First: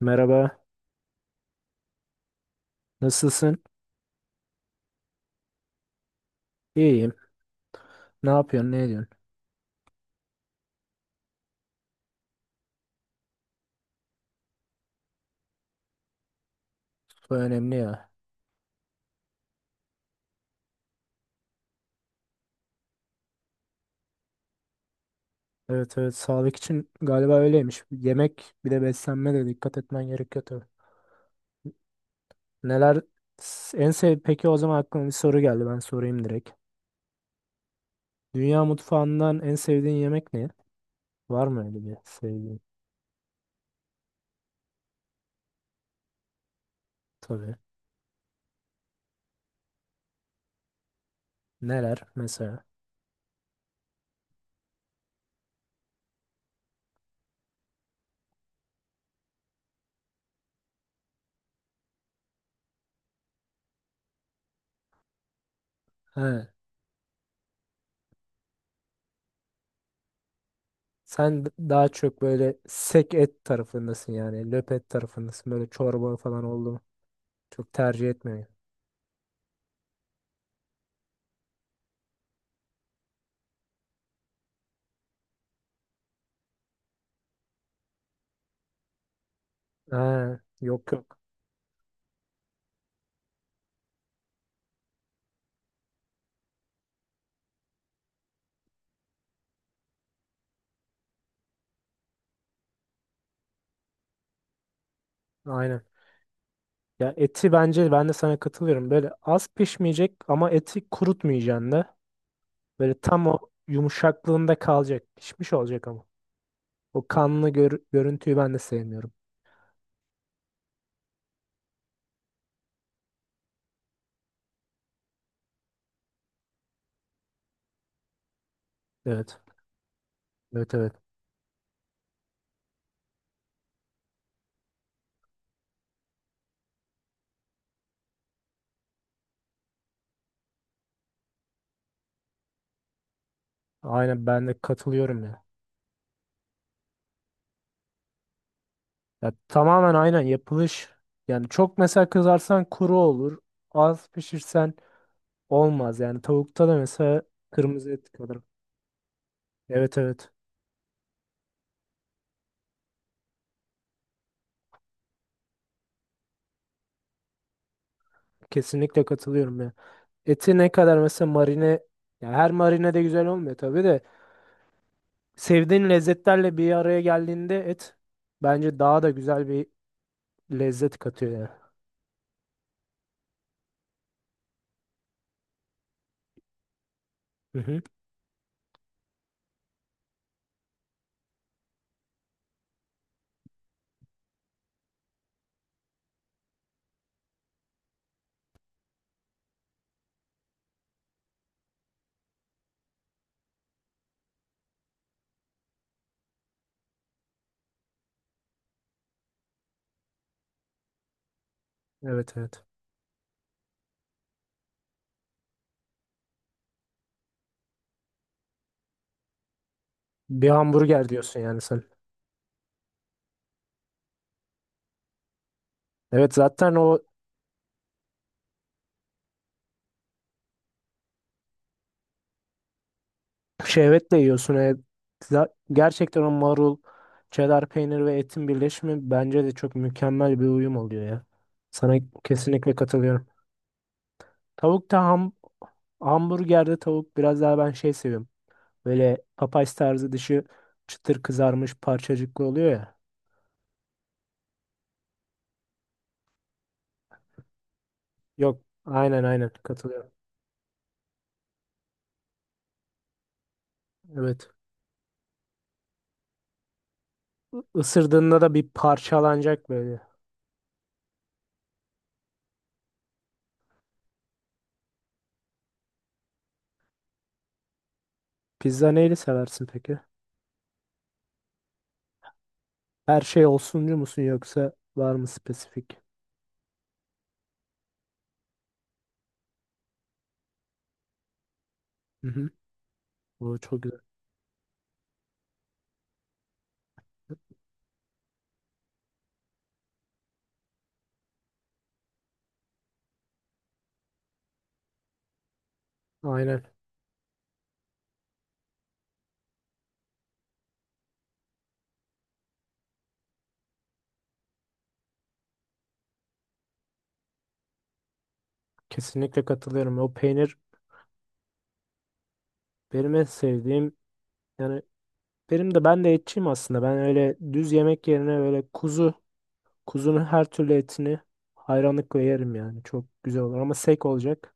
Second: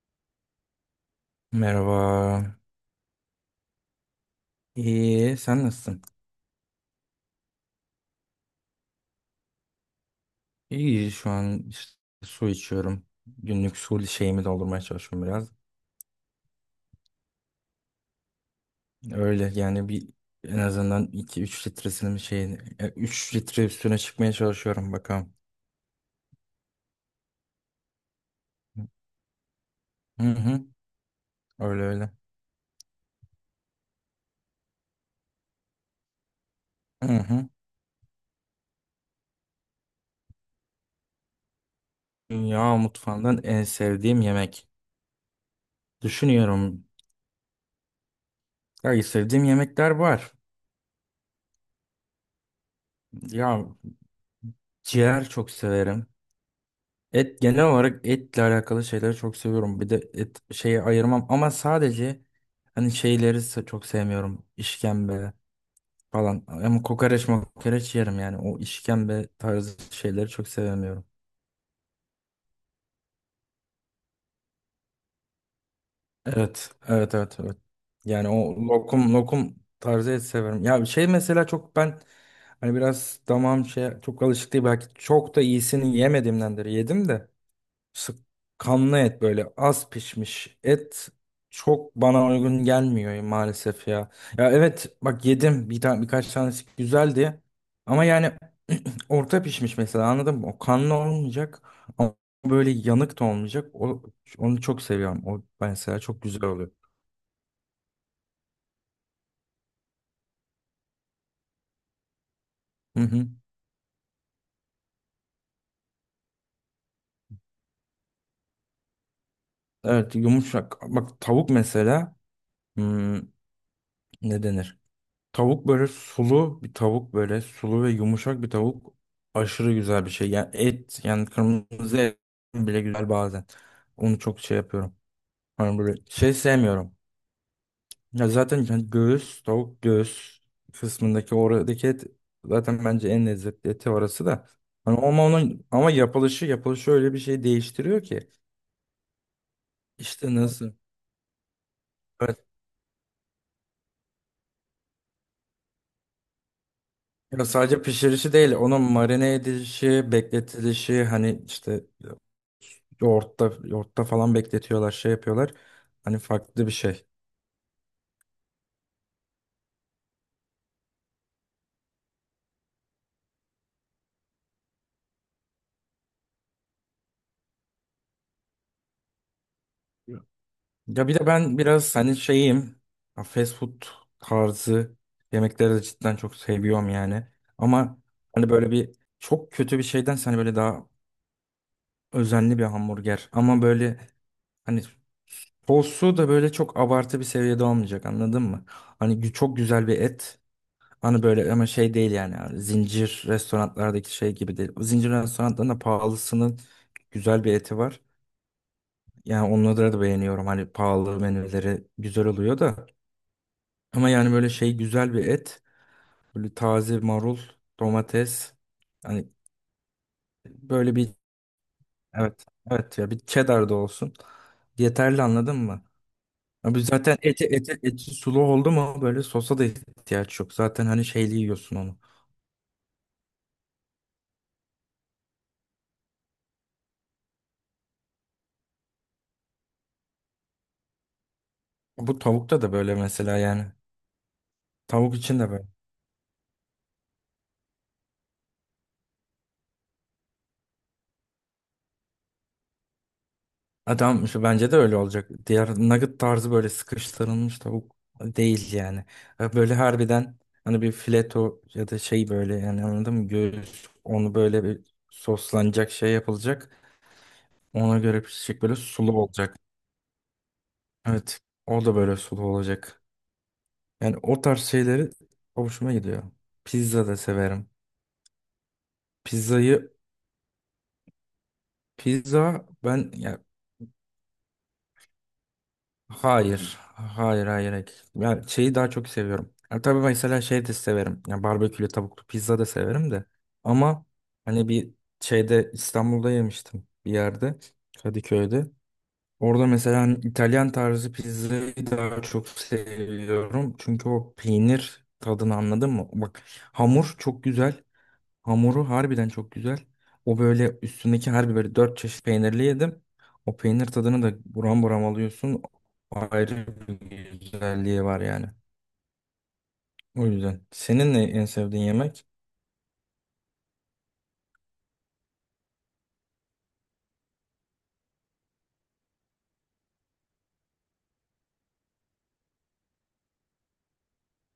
Merhaba, Merhaba. nasılsın? İyi, sen nasılsın? İyiyim. Ne yapıyorsun, ne ediyorsun? İyi, şu an işte su içiyorum. Günlük su şeyimi doldurmaya çalışıyorum biraz. Bu önemli ya. Öyle yani bir en azından 2-3 litresinin şeyini 3 litre üstüne çıkmaya çalışıyorum bakalım. Evet evet, sağlık için galiba öyleymiş. Yemek bir de beslenme de dikkat etmen Hı gerekiyor hı, tabii. öyle öyle. Neler en sev peki o zaman aklıma bir soru geldi ben sorayım direkt. Hı hı. Dünya mutfağından en sevdiğin yemek ne? Var mı öyle bir sevdiğin? Dünya mutfağından en sevdiğim yemek. Düşünüyorum. Tabii. Ya sevdiğim yemekler var. Neler mesela? Ya ciğer çok severim. Et genel olarak etle alakalı şeyleri çok seviyorum. Bir de et şeyi ayırmam ama sadece hani şeyleri çok sevmiyorum. İşkembe falan. He. Ama kokoreç mokoreç yerim yani. O işkembe tarzı şeyleri çok sevmiyorum. Daha çok böyle sek et tarafındasın yani. Löp et tarafındasın. Böyle çorba falan Evet, oldu mu? evet, evet, evet. Çok tercih Yani o etmiyorum. lokum lokum tarzı et severim. Ya bir şey mesela çok ben hani biraz damağım şey çok alışık değil, belki çok da iyisini yemediğimdendir. Yedim de. Sık kanlı et, böyle az He. pişmiş Yok et yok. çok bana uygun gelmiyor maalesef ya. Ya evet bak, yedim bir tane, birkaç tanesi güzeldi ama yani orta pişmiş mesela, anladın mı? O kanlı olmayacak ama böyle yanık da olmayacak. Onu çok seviyorum. O Aynen. mesela çok güzel oluyor. Ya eti bence ben de sana katılıyorum. Böyle az pişmeyecek ama eti kurutmayacaksın da. Böyle Hı hı. tam o yumuşaklığında kalacak. Pişmiş olacak ama. O kanlı görüntüyü ben de sevmiyorum. Evet, yumuşak. Bak, tavuk mesela hmm, ne denir? Tavuk böyle sulu bir tavuk, böyle sulu ve yumuşak bir tavuk Evet. aşırı güzel bir şey. Yani Evet evet. et, yani kırmızı et bile güzel bazen. Onu çok şey yapıyorum. Hani böyle şey sevmiyorum. Ya zaten yani göğüs, tavuk göğüs kısmındaki oradaki et zaten bence en lezzetli eti Aynen orası ben da. de Hani katılıyorum ama ya. onun ama yapılışı öyle bir şey değiştiriyor ki. Ya tamamen aynen İşte nasıl? yapılış. Yani çok mesela Evet. kızarsan kuru olur. Az pişirsen olmaz. Yani tavukta da mesela Ya sadece kırmızı et pişirişi kadar. değil, onun marine Evet edilişi, evet. bekletilişi, hani işte yoğurtta falan bekletiyorlar, şey yapıyorlar. Hani farklı bir şey. Kesinlikle katılıyorum ya. Eti ne kadar mesela marine, ya her marine de güzel olmuyor tabii de. Sevdiğin lezzetlerle bir araya geldiğinde et bence daha da güzel bir lezzet Ya bir de katıyor yani. ben biraz hani şeyim, ya fast food tarzı yemekleri de cidden çok seviyorum yani. Hı hı. Ama hani böyle bir çok kötü bir şeyden hani böyle daha özenli bir hamburger. Ama böyle, hani postu da böyle çok abartı bir seviyede olmayacak, anladın mı? Hani çok güzel bir et. Hani böyle ama şey değil yani. Hani zincir restoranlardaki şey gibi değil. O zincir restoranlarında pahalısının güzel bir eti var. Yani onları da beğeniyorum. Hani pahalı menüleri güzel Evet oluyor evet. da. Ama yani böyle şey, güzel bir et. Böyle taze marul, domates. Hani Bir böyle hamburger bir, diyorsun yani sen. evet. Evet ya, bir cheddar da olsun. Yeterli, anladın mı? Evet zaten Abi o zaten eti sulu oldu mu böyle sosa da ihtiyaç yok. Zaten hani şeyli yiyorsun onu. şehvetle yiyorsun. Gerçekten o marul, çedar peynir ve etin birleşimi bence de çok mükemmel bir uyum oluyor ya. Sana Bu tavukta da kesinlikle böyle katılıyorum. mesela yani. Tavukta Tavuk ham için de böyle. Hamburgerde tavuk biraz daha ben şey seviyorum. Böyle papaz tarzı dışı çıtır kızarmış parçacıklı oluyor ya. Adam şu bence de öyle olacak. Diğer nugget tarzı böyle sıkıştırılmış tavuk Yok değil yani. aynen aynen Böyle katılıyorum. harbiden hani bir fileto ya da şey, böyle yani anladın mı? Göğüs, onu Evet. böyle bir soslanacak, şey yapılacak. Ona göre Isırdığında da pişecek, bir böyle sulu olacak. parçalanacak böyle. Evet. O da böyle sulu olacak. Yani o tarz şeyleri hoşuma gidiyor. Pizza da severim. Pizza neyle seversin Pizzayı, peki? pizza ben Her ya şey olsuncu musun yoksa var mı spesifik? hayır. Hayır, hayır, hayır. Ben şeyi daha çok seviyorum. Ya tabii mesela şey de severim. Ya barbekülü tavuklu Hı hı. pizza da severim de. Bu çok güzel. Ama hani bir şeyde İstanbul'da yemiştim, bir yerde Kadıköy'de. Orada mesela hani İtalyan tarzı pizzayı daha çok seviyorum. Çünkü o peynir tadını, anladın mı? Bak, Aynen. hamur çok güzel. Hamuru harbiden çok güzel. O böyle üstündeki, harbi böyle dört çeşit peynirli yedim. O peynir tadını da buram buram alıyorsun. Ayrı bir güzelliği var yani. Kesinlikle katılıyorum. O O peynir yüzden. Senin ne en sevdiğin yemek? benim en sevdiğim. Yani ben de etçiyim aslında. Ben öyle düz yemek yerine böyle kuzu, kuzunun her türlü etini hayranlıkla yerim yani. Çok güzel olur ama sek olacak.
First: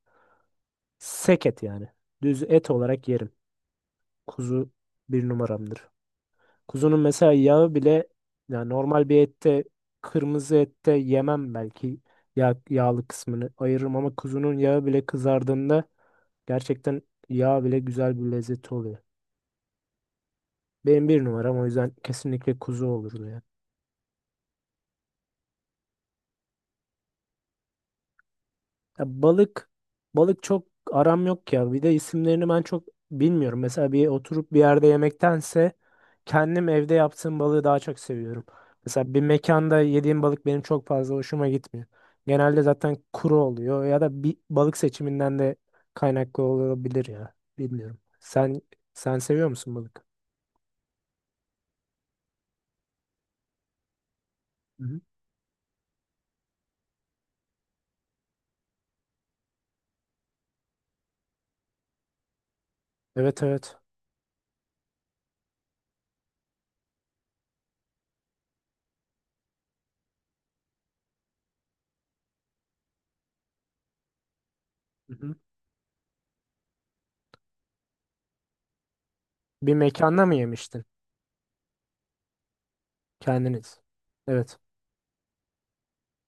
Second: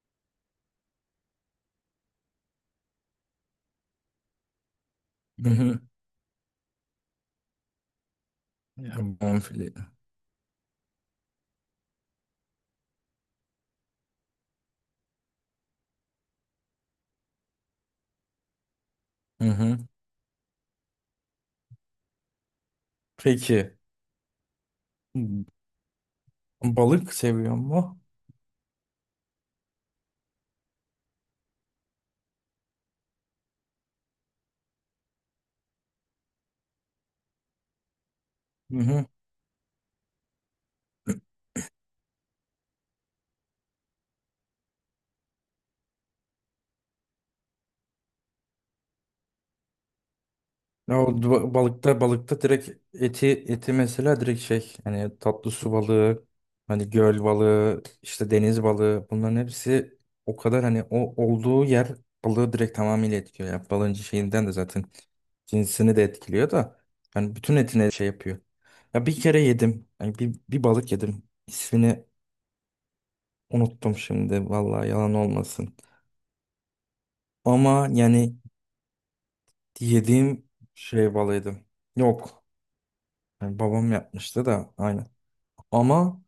Sek et yani. Düz et olarak yerim. Kuzu bir Hı hı. numaramdır. Kuzunun mesela yağı bile yani normal bir Yani ette, bonfile. kırmızı ette yemem belki, yağlı kısmını ayırırım ama kuzunun yağı bile kızardığında gerçekten yağ bile güzel bir lezzeti oluyor. Hı hı. Benim bir numaram o yüzden kesinlikle kuzu olurdu ya. Peki. Balık seviyor mu? Ya balık çok aram yok ya. Bir de isimlerini ben çok bilmiyorum. Mesela bir oturup bir yerde yemektense kendim evde yaptığım balığı daha çok seviyorum. Mesela bir mekanda yediğim balık benim çok fazla hoşuma gitmiyor. Genelde zaten kuru oluyor ya da bir balık seçiminden de kaynaklı olabilir ya. Bilmiyorum. Sen seviyor musun balık? Ya o balıkta direkt eti mesela, direkt şey Hı hı. hani tatlı su balığı, hani göl balığı, işte deniz balığı, bunların hepsi o kadar hani o olduğu yer balığı direkt tamamıyla Evet etkiliyor. Yani evet. balığın şeyinden de zaten cinsini de etkiliyor da yani bütün etine şey yapıyor. Ya bir kere yedim. Yani bir balık yedim. İsmini unuttum şimdi, vallahi Hı yalan hı. olmasın. Ama yani Bir mekanda mı yediğim yemiştin şey balıydı. Yok. Yani kendiniz? babam yapmıştı Evet. da aynı. Ama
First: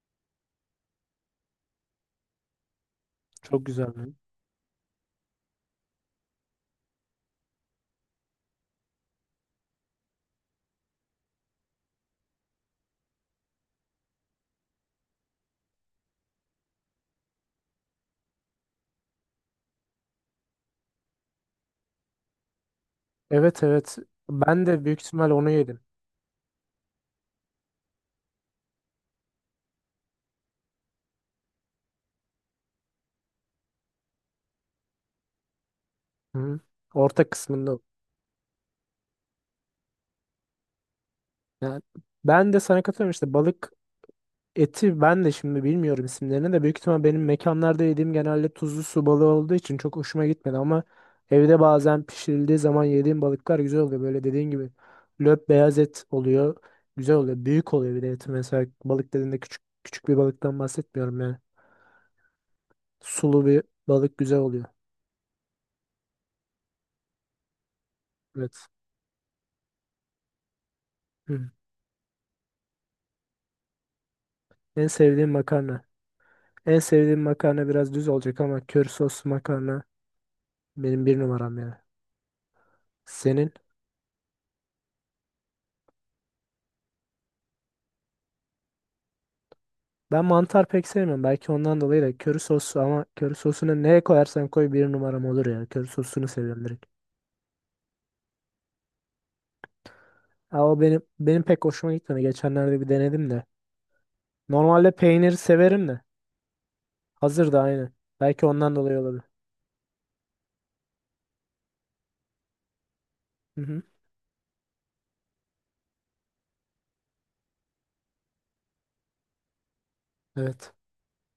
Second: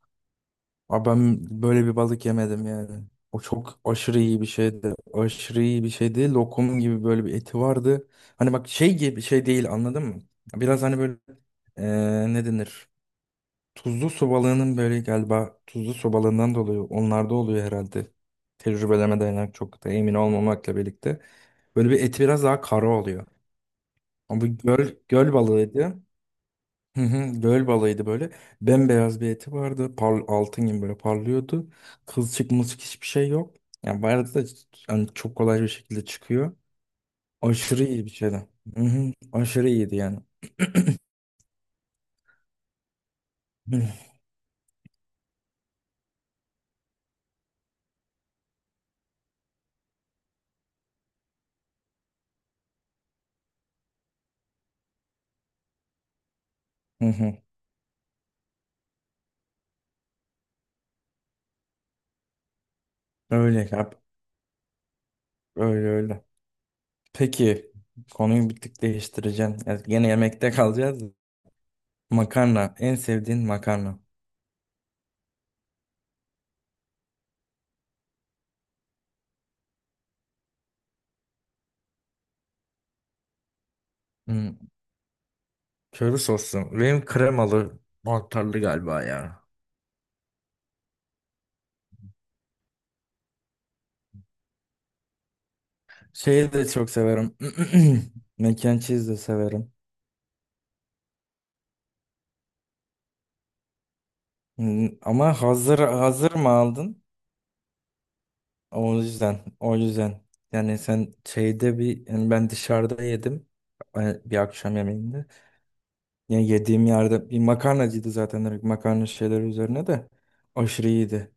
ben böyle bir balık yemedim yani. O Çok çok güzel. aşırı iyi bir şeydi. Aşırı iyi bir şeydi. Lokum gibi böyle bir eti vardı. Hani bak şey gibi şey değil, anladın mı? Biraz hani böyle ne denir? Tuzlu su balığının böyle galiba, tuzlu su balığından dolayı onlarda oluyor herhalde. Tecrübeleme dayanak çok da emin olmamakla birlikte. Böyle bir eti biraz daha kara oluyor. Evet evet. Ama bu Ben de göl, büyük ihtimal göl onu yedim. balığıydı. Hı hı, göl balığıydı böyle. Bembeyaz bir eti vardı. Par altın gibi böyle parlıyordu. Kılçık mılçık hiçbir şey yok. Yani bu da yani çok kolay bir şekilde Hı. çıkıyor. hı. Orta kısmında. Aşırı iyi bir şeydi. Hı hı, aşırı iyiydi yani. Yani ben de sana katılıyorum işte balık. Hı Eti ben de şimdi bilmiyorum isimlerini de büyük ihtimal benim mekanlarda yediğim genelde tuzlu su balığı olduğu için çok hoşuma gitmedi ama evde bazen pişirildiği zaman yediğim balıklar güzel oluyor. Böyle dediğin gibi löp beyaz et oluyor. hı, Güzel oluyor. hı. Büyük oluyor bir de eti, mesela balık dediğinde küçük küçük bir balıktan bahsetmiyorum yani. Sulu bir Öyle yap. balık güzel oluyor. Öyle öyle. Peki, konuyu Evet. bir tık değiştireceğim. Yani gene yemekte kalacağız. Hı. Makarna. En sevdiğin makarna. En sevdiğim makarna. En sevdiğim makarna biraz düz olacak ama köri soslu makarna benim bir numaram yani. Senin? Hı, köri soslu. Benim kremalı mantarlı galiba ya. Ben mantar pek sevmiyorum. Belki ondan dolayı da köri sosu ama köri sosunu neye koyarsan koy bir numaram olur ya. Köri sosunu Şeyi seviyorum de direkt. çok severim. Mac and cheese de severim. Ha, o benim pek hoşuma gitmedi. Geçenlerde bir denedim de. Normalde peyniri Ama hazır severim de. hazır mı aldın? Hazır da aynı. Belki ondan O dolayı olabilir. yüzden, o yüzden. Yani sen şeyde bir, yani ben dışarıda yedim, Hı hı. Bir akşam yemeğinde. Yani yediğim yerde bir makarnacıydı zaten, direkt makarna şeyleri üzerine de Evet. aşırı iyiydi.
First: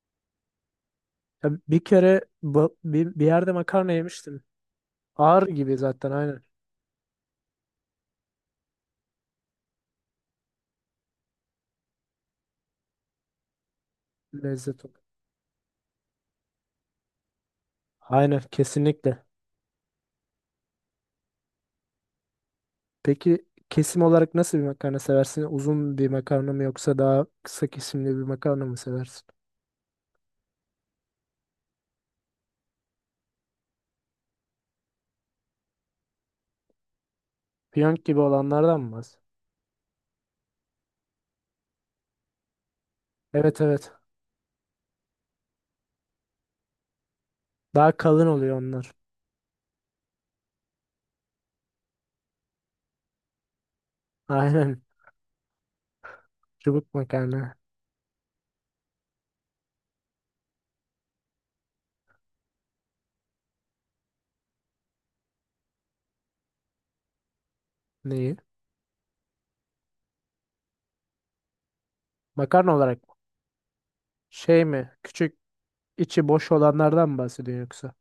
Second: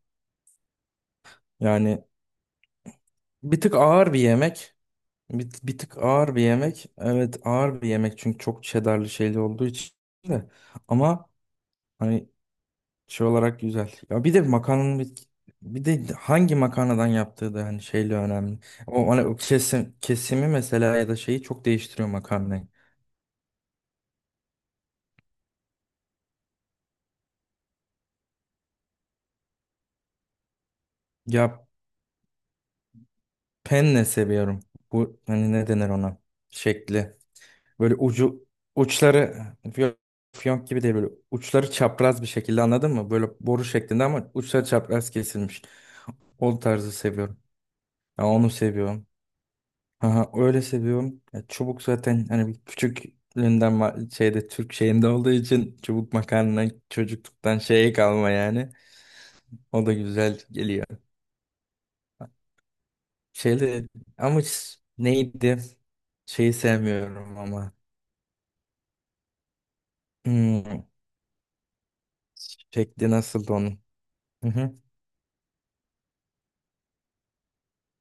Ya bir Yani kere bir yerde bir tık makarna ağır bir yemiştim. yemek. Ağır Bir gibi tık zaten ağır bir aynen. yemek. Evet, ağır bir yemek çünkü çok cheddarlı şeyli olduğu için de. Ama hani şey olarak güzel. Ya bir de Lezzet makarnanın olarak. bir, bir de hangi makarnadan yaptığı da hani şeyle Aynen önemli. O, hani kesinlikle. o kesim, kesimi mesela ya da şeyi çok değiştiriyor makarnayı. Peki kesim olarak nasıl bir makarna seversin? Uzun bir makarna mı yoksa daha kısa kesimli bir makarna mı seversin? Ya penne seviyorum. Bu hani ne denir ona? Şekli. Böyle Piyonk gibi ucu, olanlardan mı bahsediyorsun? uçları fiyonk, fiyonk gibi değil, böyle uçları çapraz bir şekilde, anladın mı? Böyle Evet boru evet. şeklinde ama uçları çapraz kesilmiş. O tarzı seviyorum. Daha Ya kalın onu oluyor onlar. seviyorum. Aha, öyle seviyorum. Ya, çubuk zaten hani bir küçüklüğünden şeyde Türk Aynen. şeyinde olduğu için çubuk makarna Çubuk makarna. çocukluktan şeye kalma yani. O da güzel geliyor. Şeyde ama neydi? Şeyi sevmiyorum ama. Neyi? Hmm, Makarna olarak şekli mı? nasıldı onun? Hı Şey hı. mi? Küçük içi boş olanlardan mı bahsediyorsun yoksa?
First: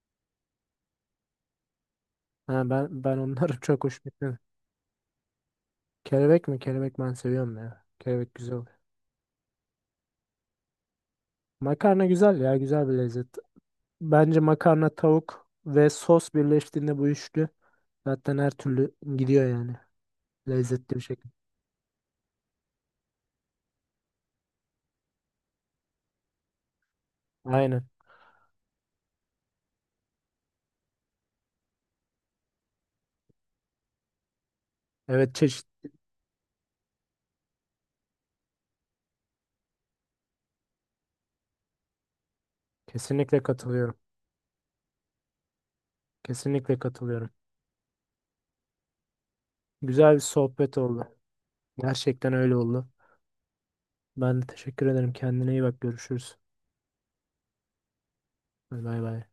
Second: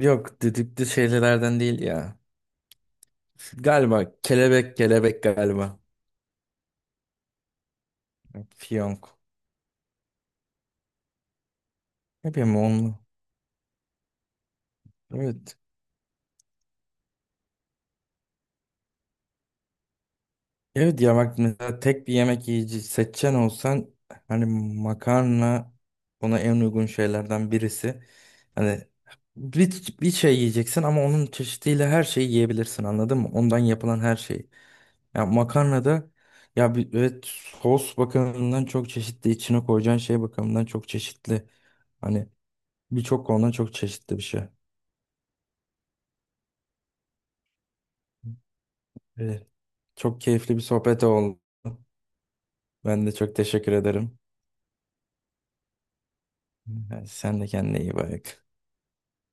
Yok, düdüklü şeylerden değil ya. Ha, ben onları çok hoş Galiba gitmedi. kelebek, kelebek galiba. Kelebek mi? Kelebek ben seviyorum ya. Kelebek güzel oluyor. Fiyonk. Makarna Ne güzel ya. bileyim Güzel bir onu. lezzet. Bence makarna, tavuk Evet. ve sos birleştiğinde bu üçlü zaten her türlü gidiyor yani. Lezzetli bir Evet ya, şekilde. bak mesela tek bir yemek yiyici seçen olsan hani makarna ona en uygun şeylerden Aynen. birisi. Hani bir şey yiyeceksin ama onun çeşidiyle her şeyi yiyebilirsin, anladın mı? Ondan yapılan her şeyi. Ya Evet çeşit. makarnada ya bir, evet sos bakımından çok çeşitli, içine koyacağın şey bakımından çok çeşitli. Hani birçok Kesinlikle konudan çok katılıyorum. çeşitli bir şey. Kesinlikle katılıyorum. Evet. Güzel bir Çok keyifli bir sohbet sohbet oldu. oldu. Gerçekten öyle oldu. Ben de çok teşekkür ederim. Ben de teşekkür ederim. Kendine iyi bak. Görüşürüz. Yani sen de kendine iyi bak. Bay bay.